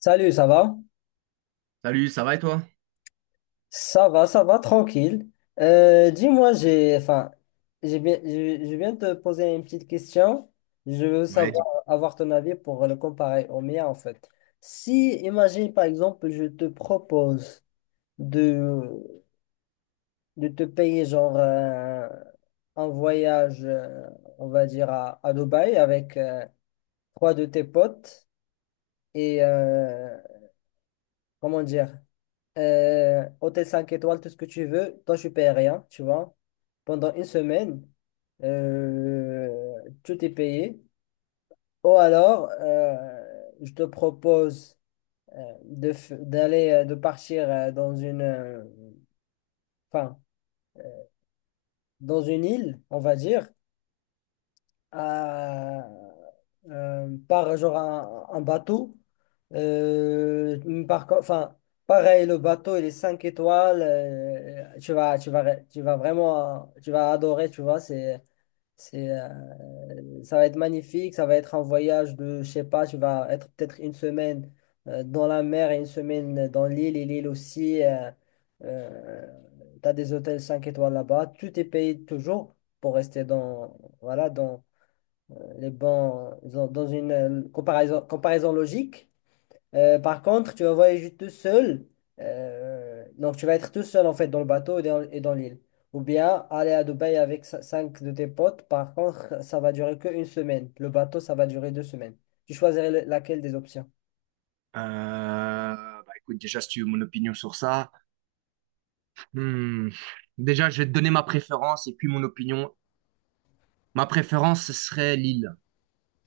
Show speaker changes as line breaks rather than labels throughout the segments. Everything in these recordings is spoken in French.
Salut, ça va?
Salut, ça va et toi?
Ça va, ça va, tranquille. Dis-moi, enfin, j'ai bien, je viens de te poser une petite question. Je veux
Ouais,
savoir,
dis-
avoir ton avis pour le comparer au mien, en fait. Si, imagine, par exemple, je te propose de, de te payer, genre, un voyage, on va dire, à Dubaï avec trois de tes potes et, comment dire? Hôtel 5 étoiles, tout ce que tu veux. Toi, tu payes rien, tu vois. Pendant une semaine, euh, tout est payé. Ou alors, je te propose d'aller, de partir enfin, dans une île, on va dire. à- Par genre un bateau. Enfin, pareil, le bateau, il est 5 étoiles. Tu vas vraiment, tu vas adorer, tu vois. Ça va être magnifique. Ça va être un voyage de, je sais pas, tu vas être peut-être une semaine dans la mer et une semaine dans l'île. Et l'île aussi, tu as des hôtels 5 étoiles là-bas. Tout est payé toujours pour rester dans, voilà, dans, les bons dans dans une comparaison, comparaison logique. Par contre, tu vas voyager tout seul. Donc, tu vas être tout seul en fait dans le bateau et et dans l'île. Ou bien aller à Dubaï avec cinq de tes potes. Par contre, ça va durer qu'une semaine. Le bateau, ça va durer 2 semaines. Tu choisirais laquelle des options?
euh, Bah écoute, déjà, si tu veux mon opinion sur ça, hmm, déjà, je vais te donner ma préférence et puis mon opinion. Ma préférence, ce serait l'île,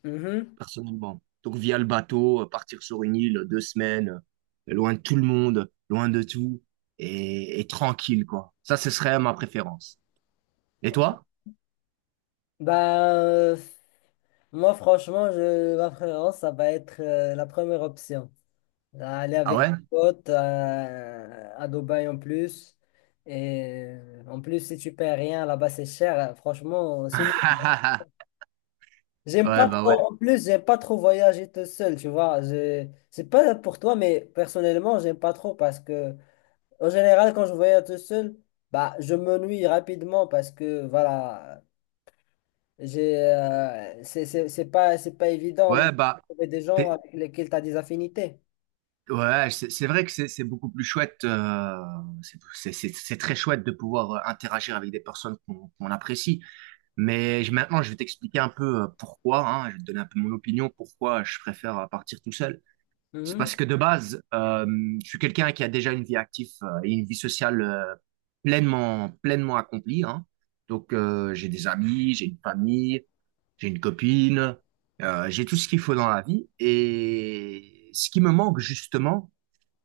Mhm.
personnellement. Donc, via le bateau, partir sur une île, deux semaines, loin de tout le monde, loin de tout, et tranquille, quoi. Ça, ce serait ma préférence. Et toi?
Bah, moi, franchement, ma préférence, ça va être la première option. Aller
Ah
avec des
ouais?
potes à Dubaï en plus. Et en plus, si tu payes rien là-bas, c'est cher, hein. Franchement, c'est mieux. J'aime
Ouais,
pas
bah ouais.
trop, en plus, j'aime pas trop voyager tout seul, tu vois. C'est pas pour toi, mais personnellement, j'aime pas trop parce que, en général, quand je voyage tout seul, bah, je m'ennuie rapidement parce que, voilà, j'ai, c'est pas évident de
Ouais, bah,
trouver des gens
t'es-
avec lesquels tu as des affinités.
Ouais, c'est vrai que c'est beaucoup plus chouette. C'est très chouette de pouvoir interagir avec des personnes qu'on apprécie. Maintenant, je vais t'expliquer un peu pourquoi. Hein, je vais te donner un peu mon opinion pourquoi je préfère partir tout seul. C'est parce
Mhm.
que de base, je suis quelqu'un qui a déjà une vie active et une vie sociale pleinement accomplie. Hein. Donc, j'ai des amis, j'ai une famille, j'ai une copine, j'ai tout ce qu'il faut dans la vie. Et ce qui me manque justement,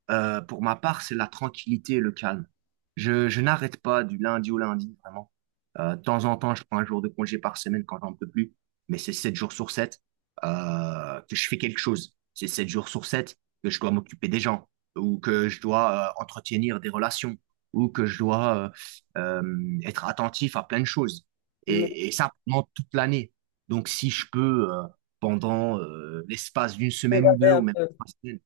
pour ma part, c'est la tranquillité et le calme. Je n'arrête pas du lundi au lundi, vraiment. De temps en temps, je prends un jour de congé par semaine quand j'en peux plus, mais c'est sept jours sur 7 que je fais quelque chose. C'est 7 jours sur 7 que je dois m'occuper des gens, ou que je dois entretenir des relations, ou que je dois être attentif à plein de choses.
Mm.
Et ça pendant toute l'année. Donc si je peux, pendant l'espace d'une semaine ou
Évader
deux, ou
un
même
peu.
trois semaines,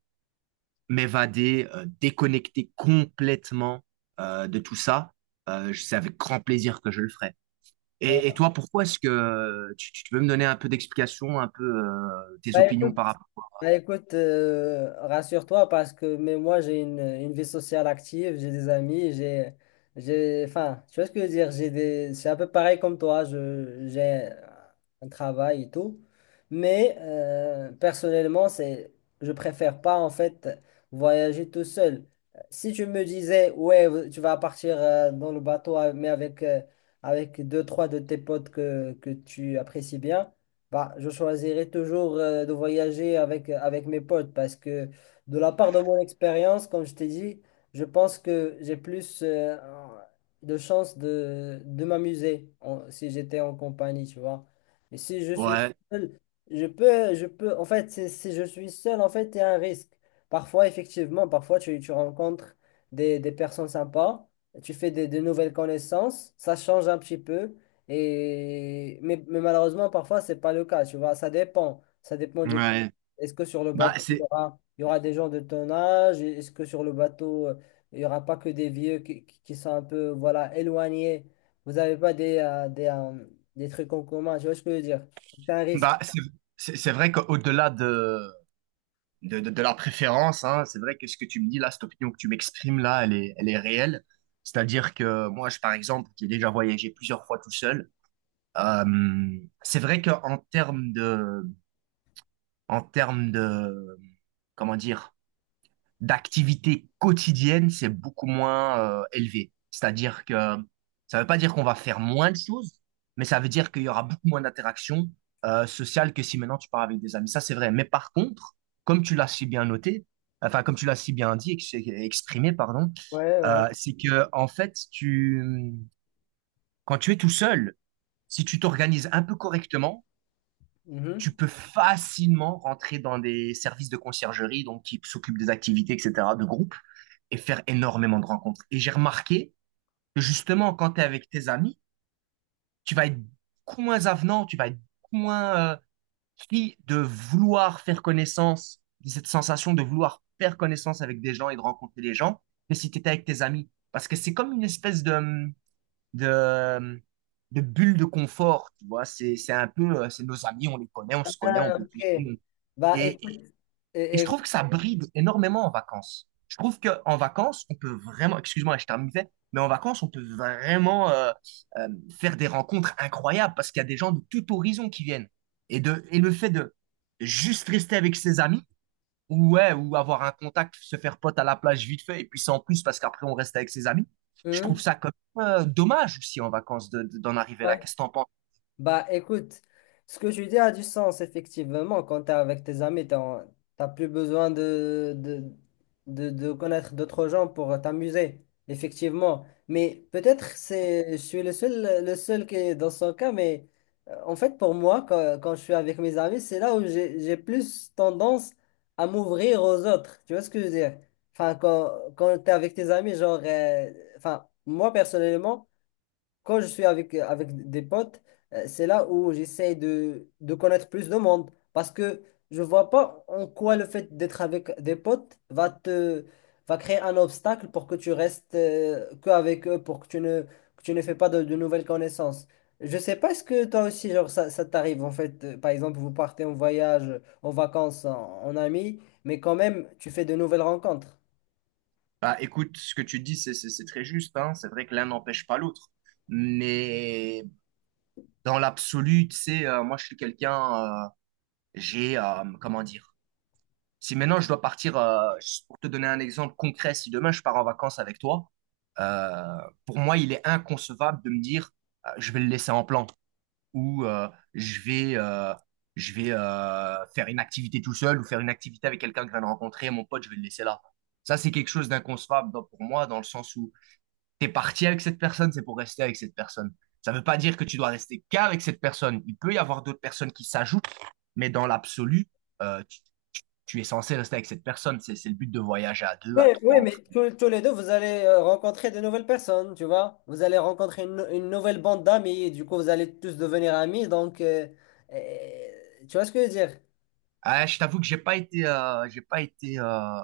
m'évader, déconnecter complètement de tout ça, c'est avec grand plaisir que je le ferai.
euh,
Et toi, pourquoi est-ce que tu peux me donner un peu d'explication, un peu tes
Bah
opinions
écoute,
par rapport?
Bah écoute, rassure-toi parce que mais moi j'ai une vie sociale active, j'ai des amis, j'ai enfin, tu vois ce que je veux dire, j'ai des c'est un peu pareil comme toi, je j'ai un travail et tout, mais personnellement, c'est je préfère pas en fait voyager tout seul. Si tu me disais ouais, tu vas partir dans le bateau mais avec deux trois de tes potes que tu apprécies bien, bah, je choisirais toujours de voyager avec mes potes parce que de la part de mon expérience, comme je t'ai dit, je pense que j'ai plus de chances de m'amuser si j'étais en compagnie, tu vois. Et si je suis
Ouais,
seul, je peux, en fait, si je suis seul, en fait, il y a un risque. Parfois, effectivement, parfois, tu rencontres des personnes sympas, tu fais de nouvelles connaissances, ça change un petit peu. Mais malheureusement, parfois, c'est pas le cas, tu vois, ça dépend. Ça dépend du...
ouais.
Est-ce que sur le
Bah,
bateau,
c'est
il y aura des gens de ton âge? Est-ce que sur le bateau, il n'y aura pas que des vieux qui sont un peu, voilà, éloignés? Vous n'avez pas des trucs en commun, tu vois ce que je veux dire? C'est un risque.
bah, c'est c'est vrai qu'au-delà de, de la préférence, hein, c'est vrai que ce que tu me dis là, cette opinion que tu m'exprimes là, elle est réelle. C'est-à-dire que moi, je, par exemple, qui ai déjà voyagé plusieurs fois tout seul, c'est vrai qu'en termes de, en termes de, comment dire, d'activité quotidienne, c'est beaucoup moins élevé. C'est-à-dire que ça ne veut pas dire qu'on va faire moins de choses, mais ça veut dire qu'il y aura beaucoup moins d'interactions sociales que si maintenant tu pars avec des amis. Ça, c'est vrai. Mais par contre, comme tu l'as si bien noté, enfin, comme tu l'as si bien dit, exprimé, pardon,
Ouais, ouais.
c'est que, en fait, tu, quand tu es tout seul, si tu t'organises un peu correctement, tu
Mhm.
peux facilement rentrer dans des services de conciergerie, donc qui s'occupent des activités, etc., de groupe, et faire énormément de rencontres. Et j'ai remarqué que justement, quand tu es avec tes amis, tu vas être beaucoup moins avenant, tu vas être beaucoup moins pris de vouloir faire connaissance, de cette sensation de vouloir faire connaissance avec des gens et de rencontrer les gens, que si tu étais avec tes amis. Parce que c'est comme une espèce de, de bulle de confort, tu vois. C'est un peu, c'est nos amis, on les connaît, on se connaît, on
Ah,
peut tous,
ok. Bah,
et,
écoute.
et
et-
je
et-
trouve que ça bride énormément en vacances. Je trouve qu'en vacances, on peut vraiment, excuse-moi, je terminais, mais en vacances, on peut vraiment euh, faire des rencontres incroyables parce qu'il y a des gens de tout horizon qui viennent. Et, de, et le fait de juste rester avec ses amis, ou, ouais, ou avoir un contact, se faire pote à la plage vite fait, et puis c'est en plus parce qu'après on reste avec ses amis, je trouve
Hmm?
ça quand même dommage aussi en vacances d'en arriver là.
Ouais.
Qu'est-ce que t'en penses?
Bah écoute, ce que tu dis a du sens, effectivement. Quand t'es avec tes amis, tu t'as plus besoin de connaître d'autres gens pour t'amuser, effectivement. Mais peut-être je suis le seul qui est dans son cas, mais en fait, pour moi, quand je suis avec mes amis, c'est là où j'ai plus tendance à m'ouvrir aux autres. Tu vois ce que je veux dire? Enfin, quand t'es avec tes amis, genre, enfin, moi personnellement, quand je suis avec des potes, c'est là où j'essaie de connaître plus de monde. Parce que je vois pas en quoi le fait d'être avec des potes va créer un obstacle pour que tu restes que avec eux, pour que tu ne fais pas de nouvelles connaissances. Je sais pas, est-ce que toi aussi, genre, ça t'arrive en fait, par exemple, vous partez en voyage, en vacances, en amis, mais quand même, tu fais de nouvelles rencontres.
Bah, écoute, ce que tu dis, c'est très juste, hein. C'est vrai que l'un n'empêche pas l'autre. Mais dans l'absolu, tu sais, moi, je suis quelqu'un, j'ai, comment dire, si maintenant je dois partir, pour te donner un exemple concret, si demain je pars en vacances avec toi, euh, pour moi, il est inconcevable de me dire, je vais le laisser en plan ou je vais, euh, je vais faire une activité tout seul ou faire une activité avec quelqu'un que je viens de rencontrer, mon pote, je vais le laisser là. Ça, c'est quelque chose d'inconcevable pour moi, dans le sens où t'es parti avec cette personne, c'est pour rester avec cette personne. Ça ne veut pas dire que tu dois rester qu'avec cette personne. Il peut y avoir d'autres personnes qui s'ajoutent, mais dans l'absolu, tu, tu es censé rester avec cette personne. C'est le but de voyager à deux, à
Oui,
trois.
mais
Entre...
tous les deux, vous allez rencontrer de nouvelles personnes, tu vois. Vous allez rencontrer une nouvelle bande d'amis, et du coup, vous allez tous devenir amis. Donc, tu vois ce que je veux dire?
Ah, je t'avoue que j'ai pas été, j'ai pas été,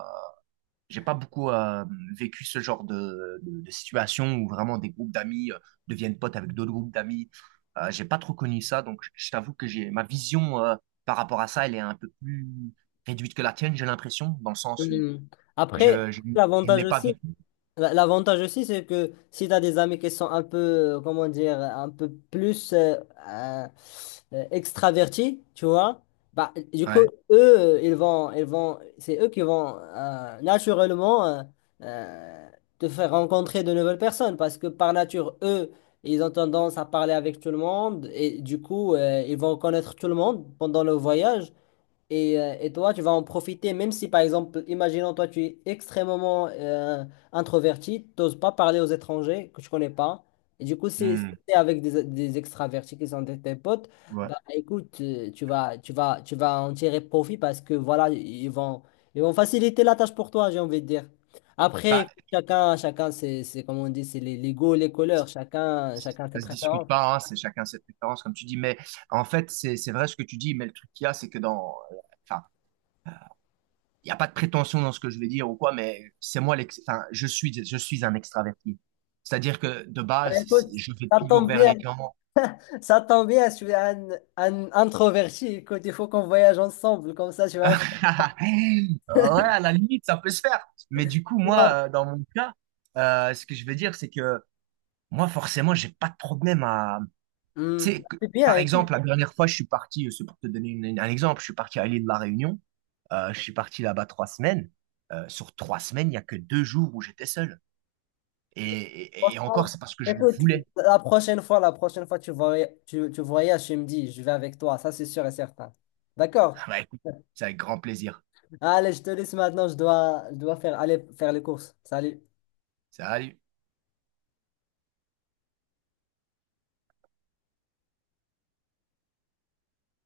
j'ai pas beaucoup vécu ce genre de situation où vraiment des groupes d'amis deviennent potes avec d'autres groupes d'amis. J'ai pas trop connu ça, donc je t'avoue que j'ai ma vision par rapport à ça, elle est un peu plus réduite que la tienne, j'ai l'impression, dans le sens où
Mhm. Après,
Je, je, je ne
l'avantage
l'ai pas
aussi,
vécu.
L'avantage aussi, c'est que si tu as des amis qui sont un peu, comment dire, un peu plus euh, extravertis, tu vois, bah, du coup,
Ouais.
eux, ils vont, c'est eux qui vont naturellement euh, te faire rencontrer de nouvelles personnes parce que par nature, eux, ils ont tendance à parler avec tout le monde et du coup, ils vont connaître tout le monde pendant le voyage. Et toi, tu vas en profiter, même si par exemple, imaginons toi, tu es extrêmement introverti, tu n'oses pas parler aux étrangers que tu connais pas. Et du coup,
Hmm.
c'est avec des extravertis qui sont tes potes.
Ouais.
Bah écoute, tu vas en tirer profit parce que voilà, ils vont faciliter la tâche pour toi, j'ai envie de dire. Après,
Bah,
écoute, chacun, c'est comme on dit, c'est les goûts, les couleurs, chacun ses
ça se discute
préférences.
pas, hein, c'est chacun ses préférences, comme tu dis. Mais en fait, c'est vrai ce que tu dis, mais le truc qu'il y a, c'est que dans. Enfin, il n'y a pas de prétention dans ce que je vais dire ou quoi, mais c'est moi l'ex. Enfin, je suis un extraverti. C'est-à-dire que de
Bah,
base,
écoute,
je vais
ça
toujours
tombe
vers
bien.
les gens.
Ça tombe bien, je suis un introverti. Écoute, il faut qu'on voyage ensemble, comme ça tu vas me faire.
Ouais, à la limite, ça peut se faire. Mais du coup,
Non.
moi, dans mon cas, ce que je veux dire, c'est que moi, forcément, j'ai pas de problème à
Hmm.
tu sais, que-
C'est bien,
par
écoute,
exemple, la dernière fois, je suis parti, c'est pour te donner un exemple, je suis parti à l'île de la Réunion. Je suis parti là-bas trois semaines. Sur trois semaines, il n'y a que deux jours où j'étais seul. Et, et encore,
franchement,
c'est parce que je le
écoute,
voulais.
la prochaine fois tu voyages, tu me dis, je vais avec toi, ça c'est sûr et certain. D'accord?
Bah, écoute, c'est avec grand plaisir.
Allez, je te laisse maintenant, je dois aller faire les courses. Salut.
Salut.